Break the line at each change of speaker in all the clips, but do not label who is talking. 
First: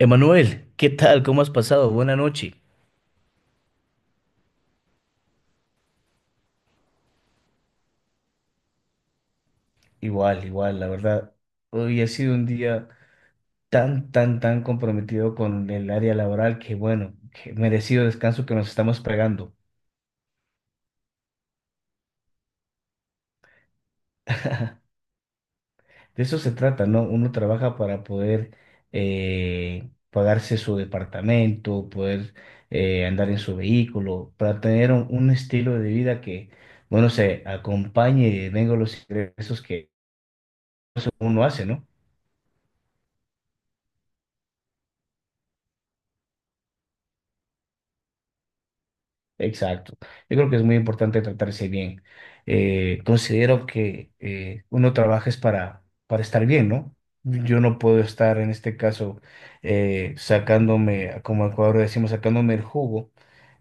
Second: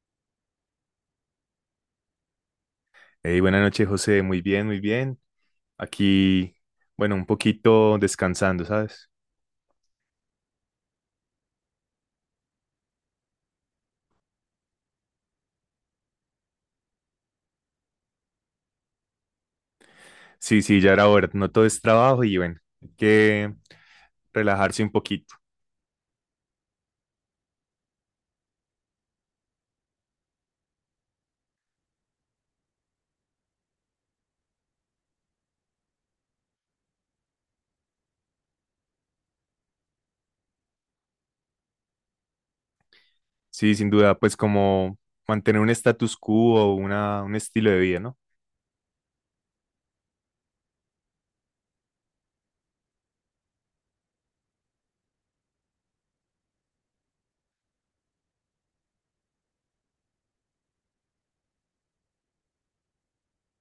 Emanuel, ¿qué tal? ¿Cómo has pasado? Buena noche.
Hey, buenas noches, José. Muy bien, muy bien. Aquí, bueno, un poquito descansando, ¿sabes?
Igual, igual, la verdad. Hoy ha sido un día tan, tan, tan comprometido con el área laboral bueno, que merecido descanso que nos estamos pegando.
Sí, sí, ya era hora. No todo es trabajo y bueno, hay que relajarse un poquito.
De eso se trata, ¿no? Uno trabaja para poder pagarse su departamento, poder andar en su vehículo, para tener un estilo de vida que, bueno, se acompañe y venga los ingresos que uno hace, ¿no?
Sí, sin duda, pues como mantener un status quo o un estilo de vida, ¿no?
Exacto. Yo creo que es muy importante tratarse bien. Considero que uno trabaja es para estar bien, ¿no? Yo no puedo estar en este caso sacándome, como en Ecuador decimos, sacándome el jugo,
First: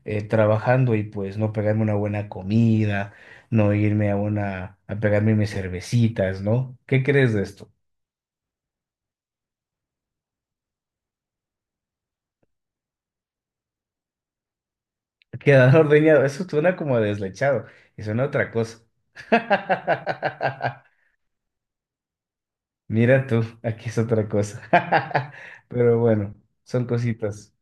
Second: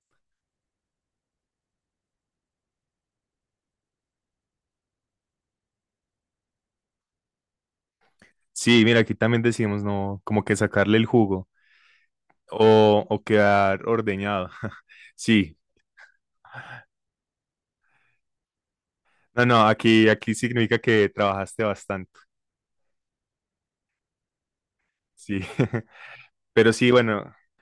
trabajando y pues no pegarme una buena comida, no irme a pegarme mis cervecitas, ¿no? ¿Qué crees de esto?
Sí, mira, aquí también decimos, no, como que sacarle el jugo o quedar ordeñado. Sí,
Quedar ordeñado, eso suena como a deslechado, y suena a otra cosa.
no, no, aquí significa que trabajaste bastante.
Mira tú, aquí es otra cosa.
Sí,
Pero bueno,
pero
son
sí, bueno.
cositas.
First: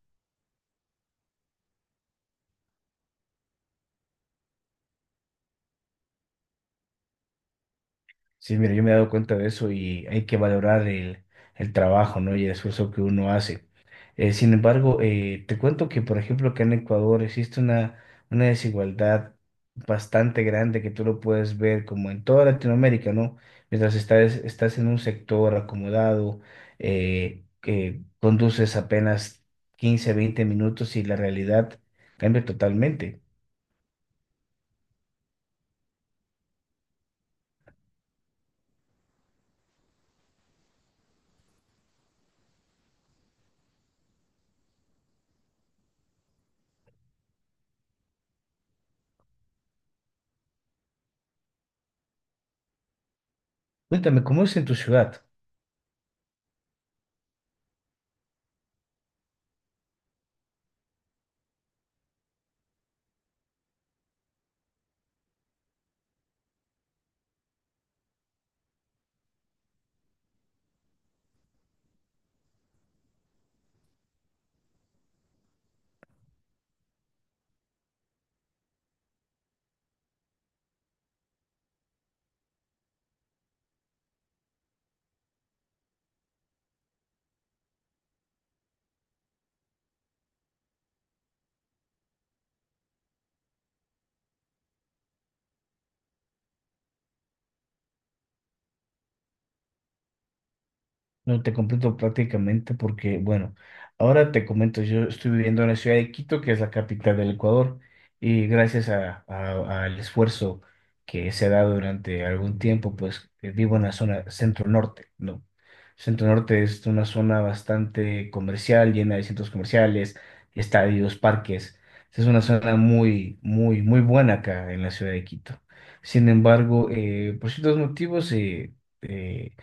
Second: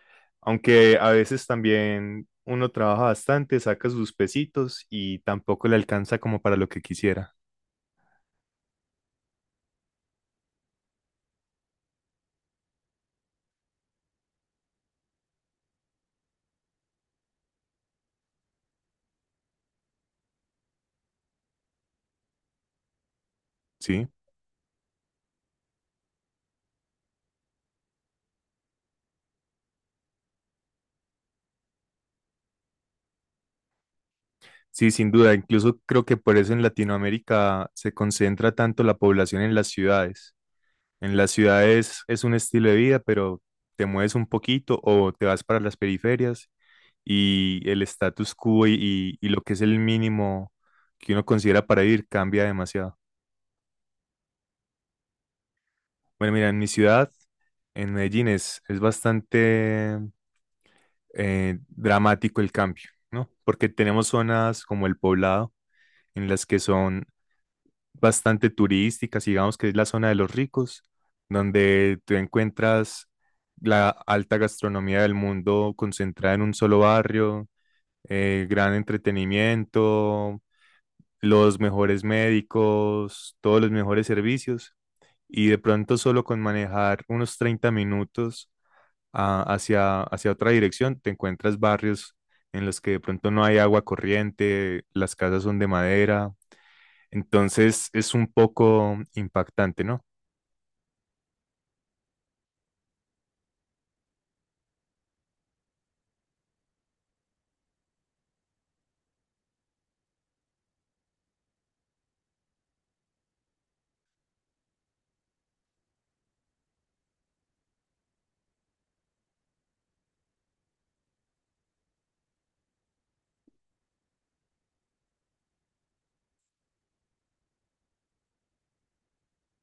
Aunque a veces también uno trabaja bastante, saca sus pesitos y tampoco le alcanza como para lo que quisiera.
Sí, mira, yo me he dado cuenta de eso y hay que valorar el trabajo, ¿no? Y el esfuerzo que uno hace. Sin embargo, te cuento que, por ejemplo, acá en Ecuador existe una desigualdad bastante grande que tú lo puedes ver como en toda Latinoamérica, ¿no? Mientras
Sí,
estás en un sector acomodado, que conduces apenas 15, 20 minutos y la realidad cambia totalmente.
sí, sin duda. Incluso creo que por eso en Latinoamérica se concentra tanto la población en las ciudades. En las ciudades es un estilo de vida, pero te mueves un poquito o te vas para las periferias y el status quo y, y lo que es el mínimo que uno considera para vivir cambia demasiado.
Cuéntame, ¿cómo es en tu ciudad?
Bueno, mira, en mi ciudad, en Medellín, es bastante dramático el cambio, ¿no? Porque tenemos zonas como el Poblado, en las que son bastante turísticas, digamos que es la zona de los ricos, donde tú encuentras la alta gastronomía del mundo concentrada en un solo barrio, gran entretenimiento, los mejores médicos, todos los mejores servicios, y de pronto solo con manejar unos 30 minutos hacia otra dirección, te encuentras barrios en los que de pronto no hay agua corriente, las casas son de madera, entonces es un poco impactante, ¿no?
No te comprendo prácticamente porque, bueno, ahora te comento, yo estoy viviendo en la ciudad de Quito, que es la capital del Ecuador, y gracias al esfuerzo que se ha dado durante algún tiempo, pues vivo en la zona centro-norte, ¿no? Centro-norte es una zona bastante comercial, llena de centros comerciales, estadios, parques. Es una zona muy, muy, muy buena acá en la ciudad de Quito. Sin embargo, por ciertos motivos, eh,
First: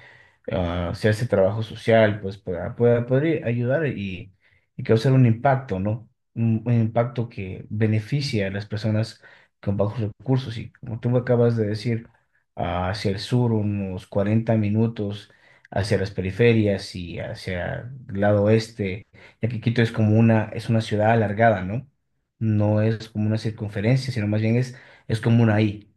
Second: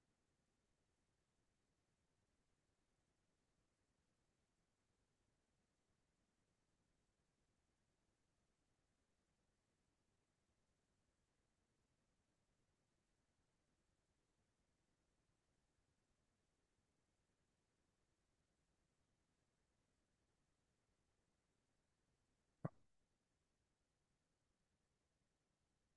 hacer ese trabajo social, pues para poder ayudar y causar un impacto, ¿no? Un impacto que beneficie a las personas con bajos recursos. Y como tú me acabas de decir, hacia el sur unos 40 minutos, hacia las periferias y hacia el lado oeste, ya que Quito es como una ciudad alargada, ¿no? No es como una circunferencia, sino más bien es como una I,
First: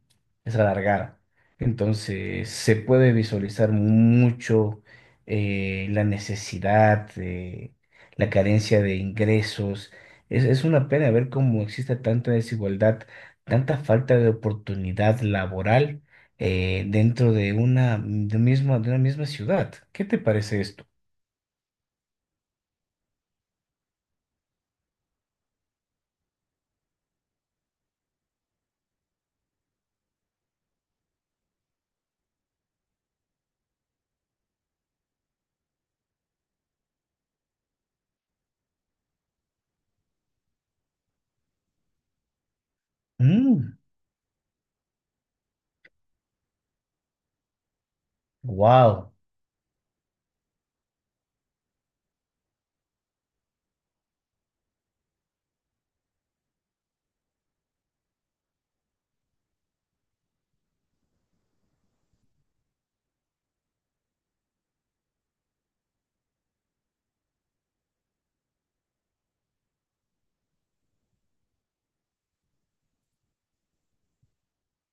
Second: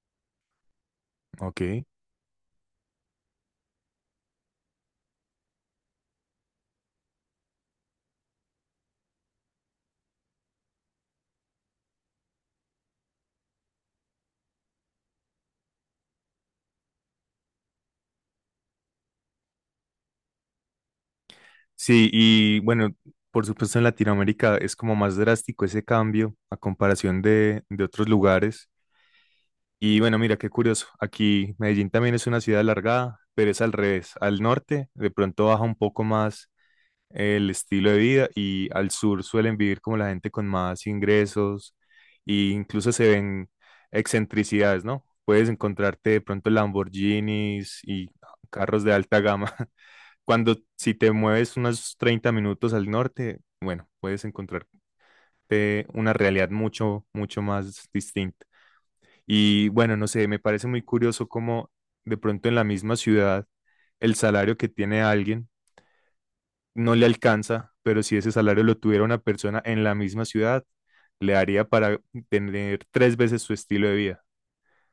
es alargada.
Ok.
Entonces se puede visualizar mucho la necesidad, la carencia de ingresos. Es una pena ver cómo existe tanta desigualdad, tanta falta de oportunidad laboral dentro de una misma ciudad. ¿Qué te parece esto?
Sí, y bueno, por supuesto en Latinoamérica es como más drástico ese cambio a comparación de otros lugares. Y bueno, mira, qué curioso. Aquí Medellín también es una ciudad alargada, pero es al revés. Al norte de pronto baja un poco más el estilo de vida y al sur suelen vivir como la gente con más ingresos e incluso se ven excentricidades, ¿no? Puedes encontrarte de pronto Lamborghinis y carros de
Wow,
alta gama. Cuando si te mueves unos 30 minutos al norte, bueno, puedes encontrarte una realidad mucho, mucho más distinta. Y bueno, no sé, me parece muy curioso cómo de pronto en la misma ciudad el salario que tiene alguien no le alcanza, pero si ese salario lo tuviera una persona en la misma ciudad, le haría para tener tres veces su estilo de vida.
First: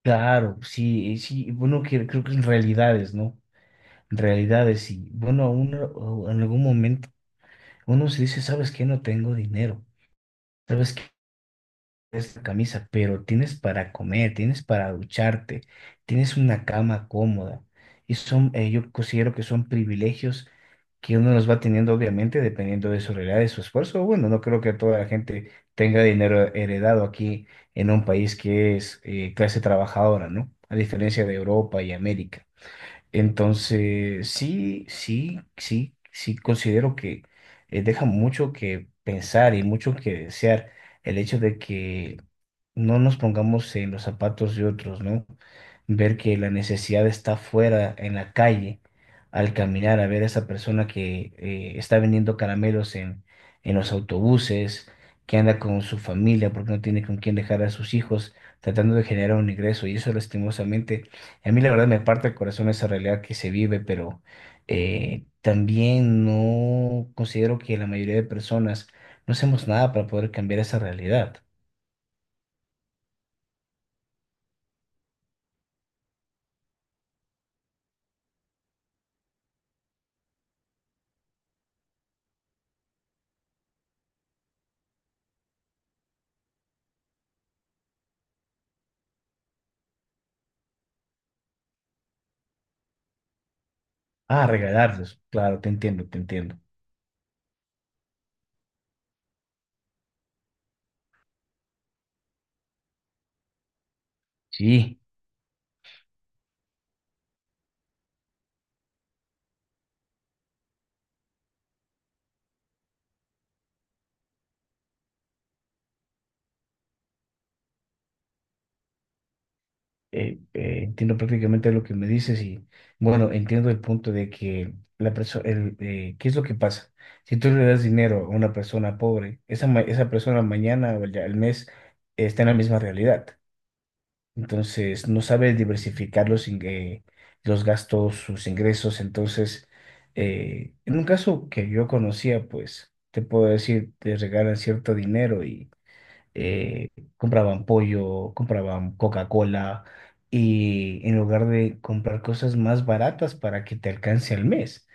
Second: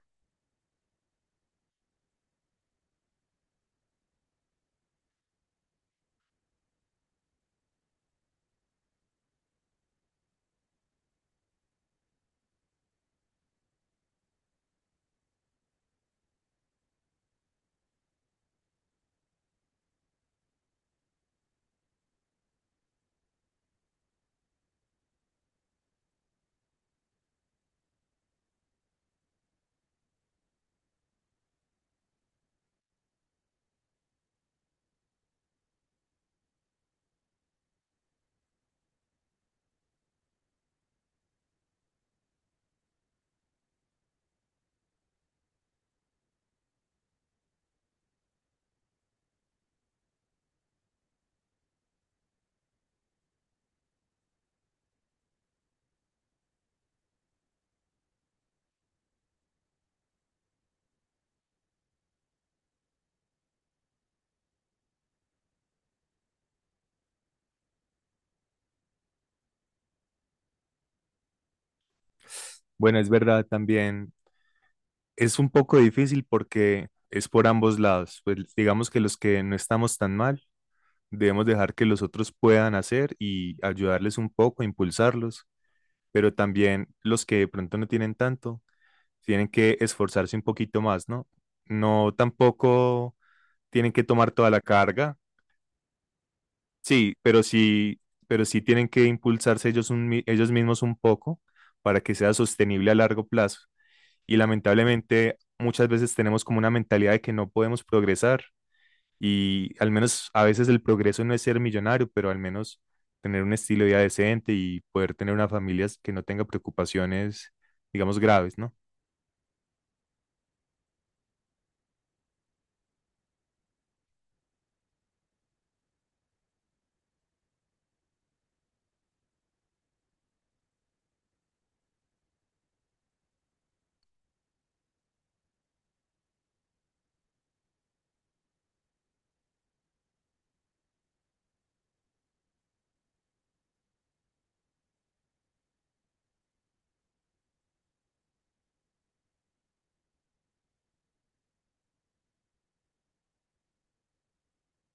claro, sí, sí, bueno, creo que en realidades, ¿no? En realidades, sí. Bueno, o en algún momento. Uno se dice, ¿sabes qué? No tengo dinero, ¿sabes qué? Esta camisa, pero tienes para comer, tienes para ducharte, tienes una cama cómoda. Y son, yo considero que son privilegios que uno los va teniendo, obviamente, dependiendo de su realidad, de su esfuerzo. Bueno, no creo que toda la gente tenga dinero heredado aquí en un país que es clase trabajadora, ¿no? A diferencia de Europa y América. Entonces, sí, sí, sí, sí considero que deja mucho que pensar y mucho que desear el hecho de que no nos pongamos en los zapatos de otros, ¿no? Ver que la necesidad está fuera, en la calle, al caminar, a ver a esa persona que está vendiendo caramelos en los autobuses, que anda con su familia porque no tiene con quién dejar a sus hijos, tratando de generar un ingreso. Y eso lastimosamente a mí la verdad me parte el corazón esa realidad que se vive, pero también no considero que la mayoría de personas no hacemos nada para poder cambiar esa realidad.
Bueno, es verdad también, es un poco difícil porque es por ambos lados. Pues digamos que los que no estamos tan mal, debemos dejar que los otros puedan hacer y ayudarles un poco, impulsarlos, pero también los que de pronto no tienen tanto tienen que esforzarse un poquito más, ¿no? No tampoco tienen que tomar
Ah,
toda la carga,
regalarlos, claro, te entiendo, te entiendo.
sí, pero sí, pero sí tienen que impulsarse ellos, ellos mismos un poco para que sea sostenible a largo plazo. Y
Sí,
lamentablemente muchas veces tenemos como una mentalidad de que no podemos progresar y al menos a veces el progreso no es ser millonario, pero al menos tener un estilo de vida decente y poder tener una familia que no tenga preocupaciones, digamos, graves, ¿no?
entiendo prácticamente lo que me dices y bueno, entiendo el punto de que la persona, ¿qué es lo que pasa? Si tú le das dinero a una persona pobre, esa persona mañana o el mes está en la misma realidad. Entonces, no sabe diversificar los gastos, sus ingresos. Entonces, en un caso que yo conocía, pues, te puedo decir, te regalan cierto dinero eh, compraban pollo, compraban Coca-Cola y en lugar de comprar cosas más baratas para que te alcance al mes.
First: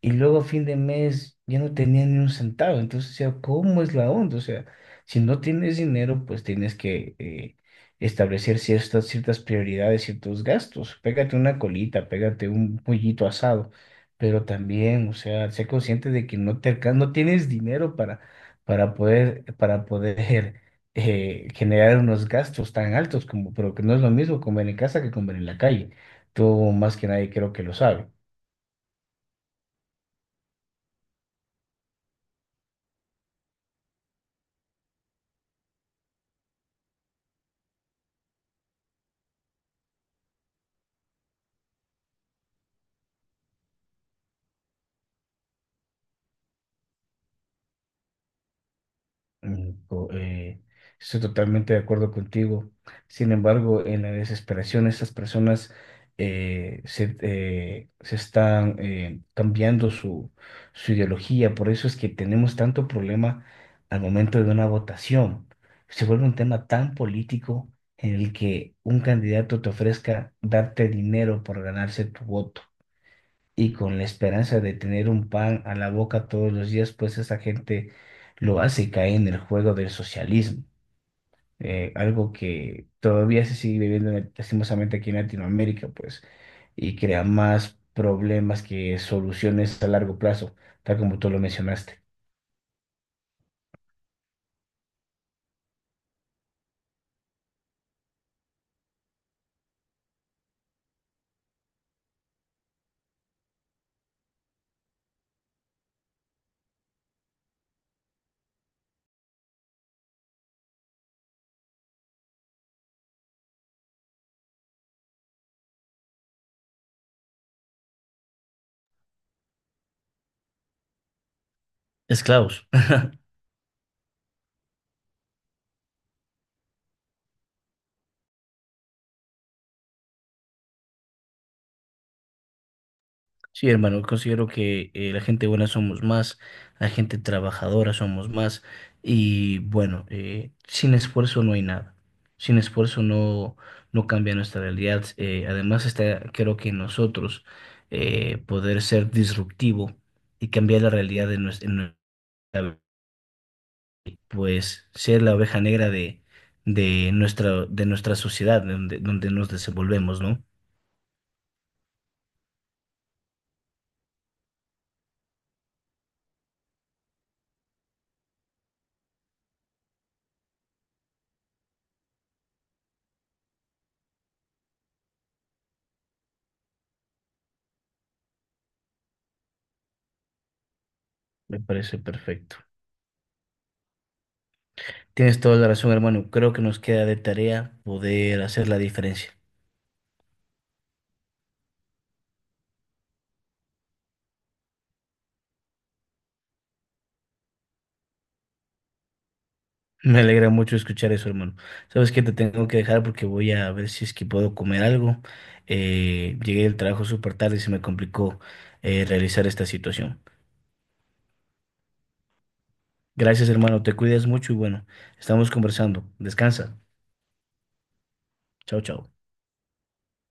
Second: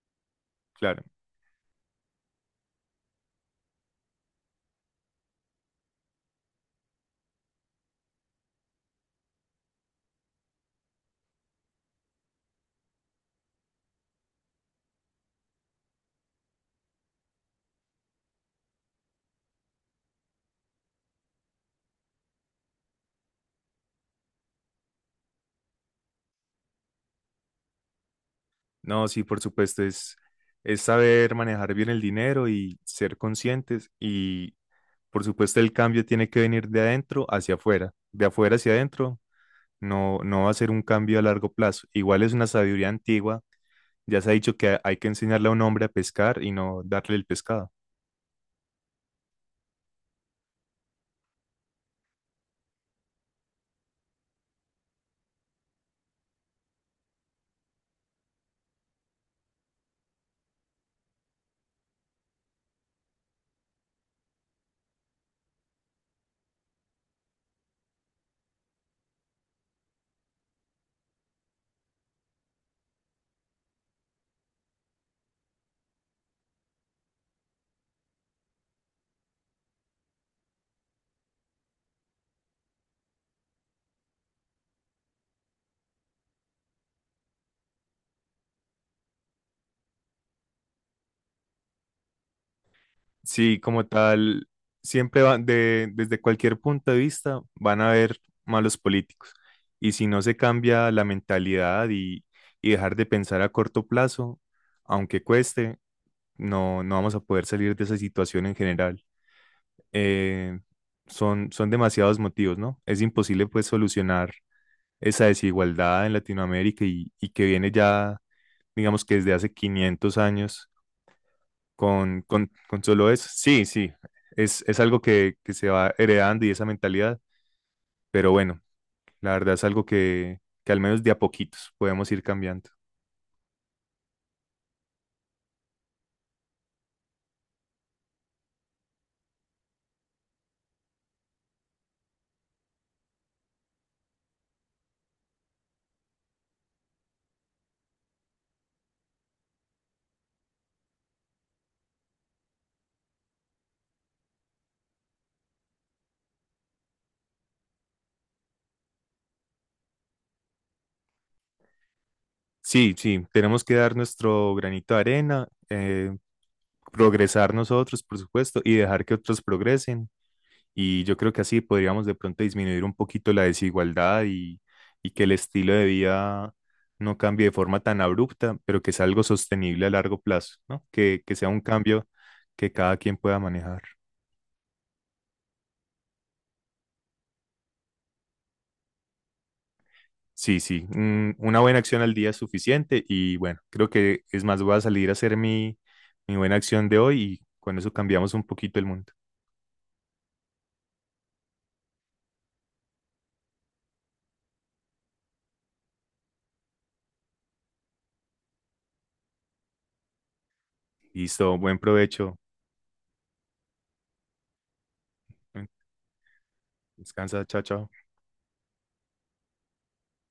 Y luego a fin de
Claro.
mes ya no tenía ni un centavo. Entonces, o sea, ¿cómo es la onda? O sea, si no tienes dinero, pues tienes que establecer ciertas prioridades, ciertos gastos. Pégate una colita, pégate un pollito asado. Pero también, o sea, sé consciente de que no tienes dinero para poder generar unos gastos tan altos como, pero que no es lo mismo comer en casa que comer en la calle. Tú más que nadie creo que lo sabes.
No, sí, por supuesto, es saber manejar bien el dinero y ser conscientes y por supuesto el cambio tiene que venir de adentro hacia afuera, de afuera hacia adentro, no, no va a ser un cambio a largo plazo. Igual es una sabiduría antigua, ya se ha dicho que hay que enseñarle a un hombre a pescar y no darle el pescado.
Mm, co- eh, Estoy totalmente de acuerdo contigo. Sin embargo, en la desesperación, estas personas se están cambiando su ideología. Por eso es que tenemos tanto problema al momento de una votación. Se vuelve un tema tan político en el que un candidato te ofrezca darte dinero por ganarse tu voto y con la esperanza de tener un pan a la boca todos los días, pues esa gente lo hace y cae en el juego del socialismo, algo que todavía se sigue viviendo lastimosamente aquí en Latinoamérica, pues, y crea más problemas que soluciones a largo plazo, tal como tú lo mencionaste.
Sí, como tal, siempre van desde cualquier punto de vista van a haber malos políticos. Y si no se cambia la mentalidad y dejar de pensar a corto plazo, aunque cueste, no, no vamos a poder salir de esa situación en general. Eh, son, son demasiados motivos, ¿no? Es imposible pues solucionar esa desigualdad en Latinoamérica y que viene ya, digamos que desde hace 500 años
Esclavos.
con solo eso. Sí, sí, es algo que se va heredando y esa mentalidad, pero bueno, la verdad es algo que al menos de a poquitos podemos ir cambiando.
Sí, hermano, considero que la gente buena somos más, la gente trabajadora somos más y bueno, sin esfuerzo no hay nada, sin esfuerzo no cambia nuestra realidad. Además está, creo que en nosotros poder ser disruptivo y cambiar la realidad en nuestra, pues ser la oveja negra de, de nuestra sociedad, donde nos desenvolvemos, ¿no?
Sí, sí, tenemos que dar nuestro granito de arena, progresar nosotros, por supuesto, y dejar que otros progresen. Y yo creo que así podríamos de pronto disminuir un poquito la desigualdad y que el estilo de vida no cambie de forma tan abrupta, pero que sea algo sostenible a largo plazo, ¿no? Que sea
Me
un
parece
cambio
perfecto.
que cada quien pueda manejar.
Tienes toda la razón, hermano. Creo que nos queda de tarea poder hacer la diferencia.
Sí, sí, una buena acción al día es suficiente y bueno, creo que es más, voy a salir a hacer mi, mi buena acción de hoy y con eso cambiamos un poquito el mundo.
Me alegra mucho escuchar eso, hermano. Sabes que te tengo que dejar porque voy a ver si es que puedo comer algo. Llegué del trabajo súper tarde y se me complicó realizar esta situación.
Listo, buen provecho.
Gracias, hermano. Te cuidas mucho y bueno, estamos conversando. Descansa.
Descansa, chao, chao.
Chao, chao.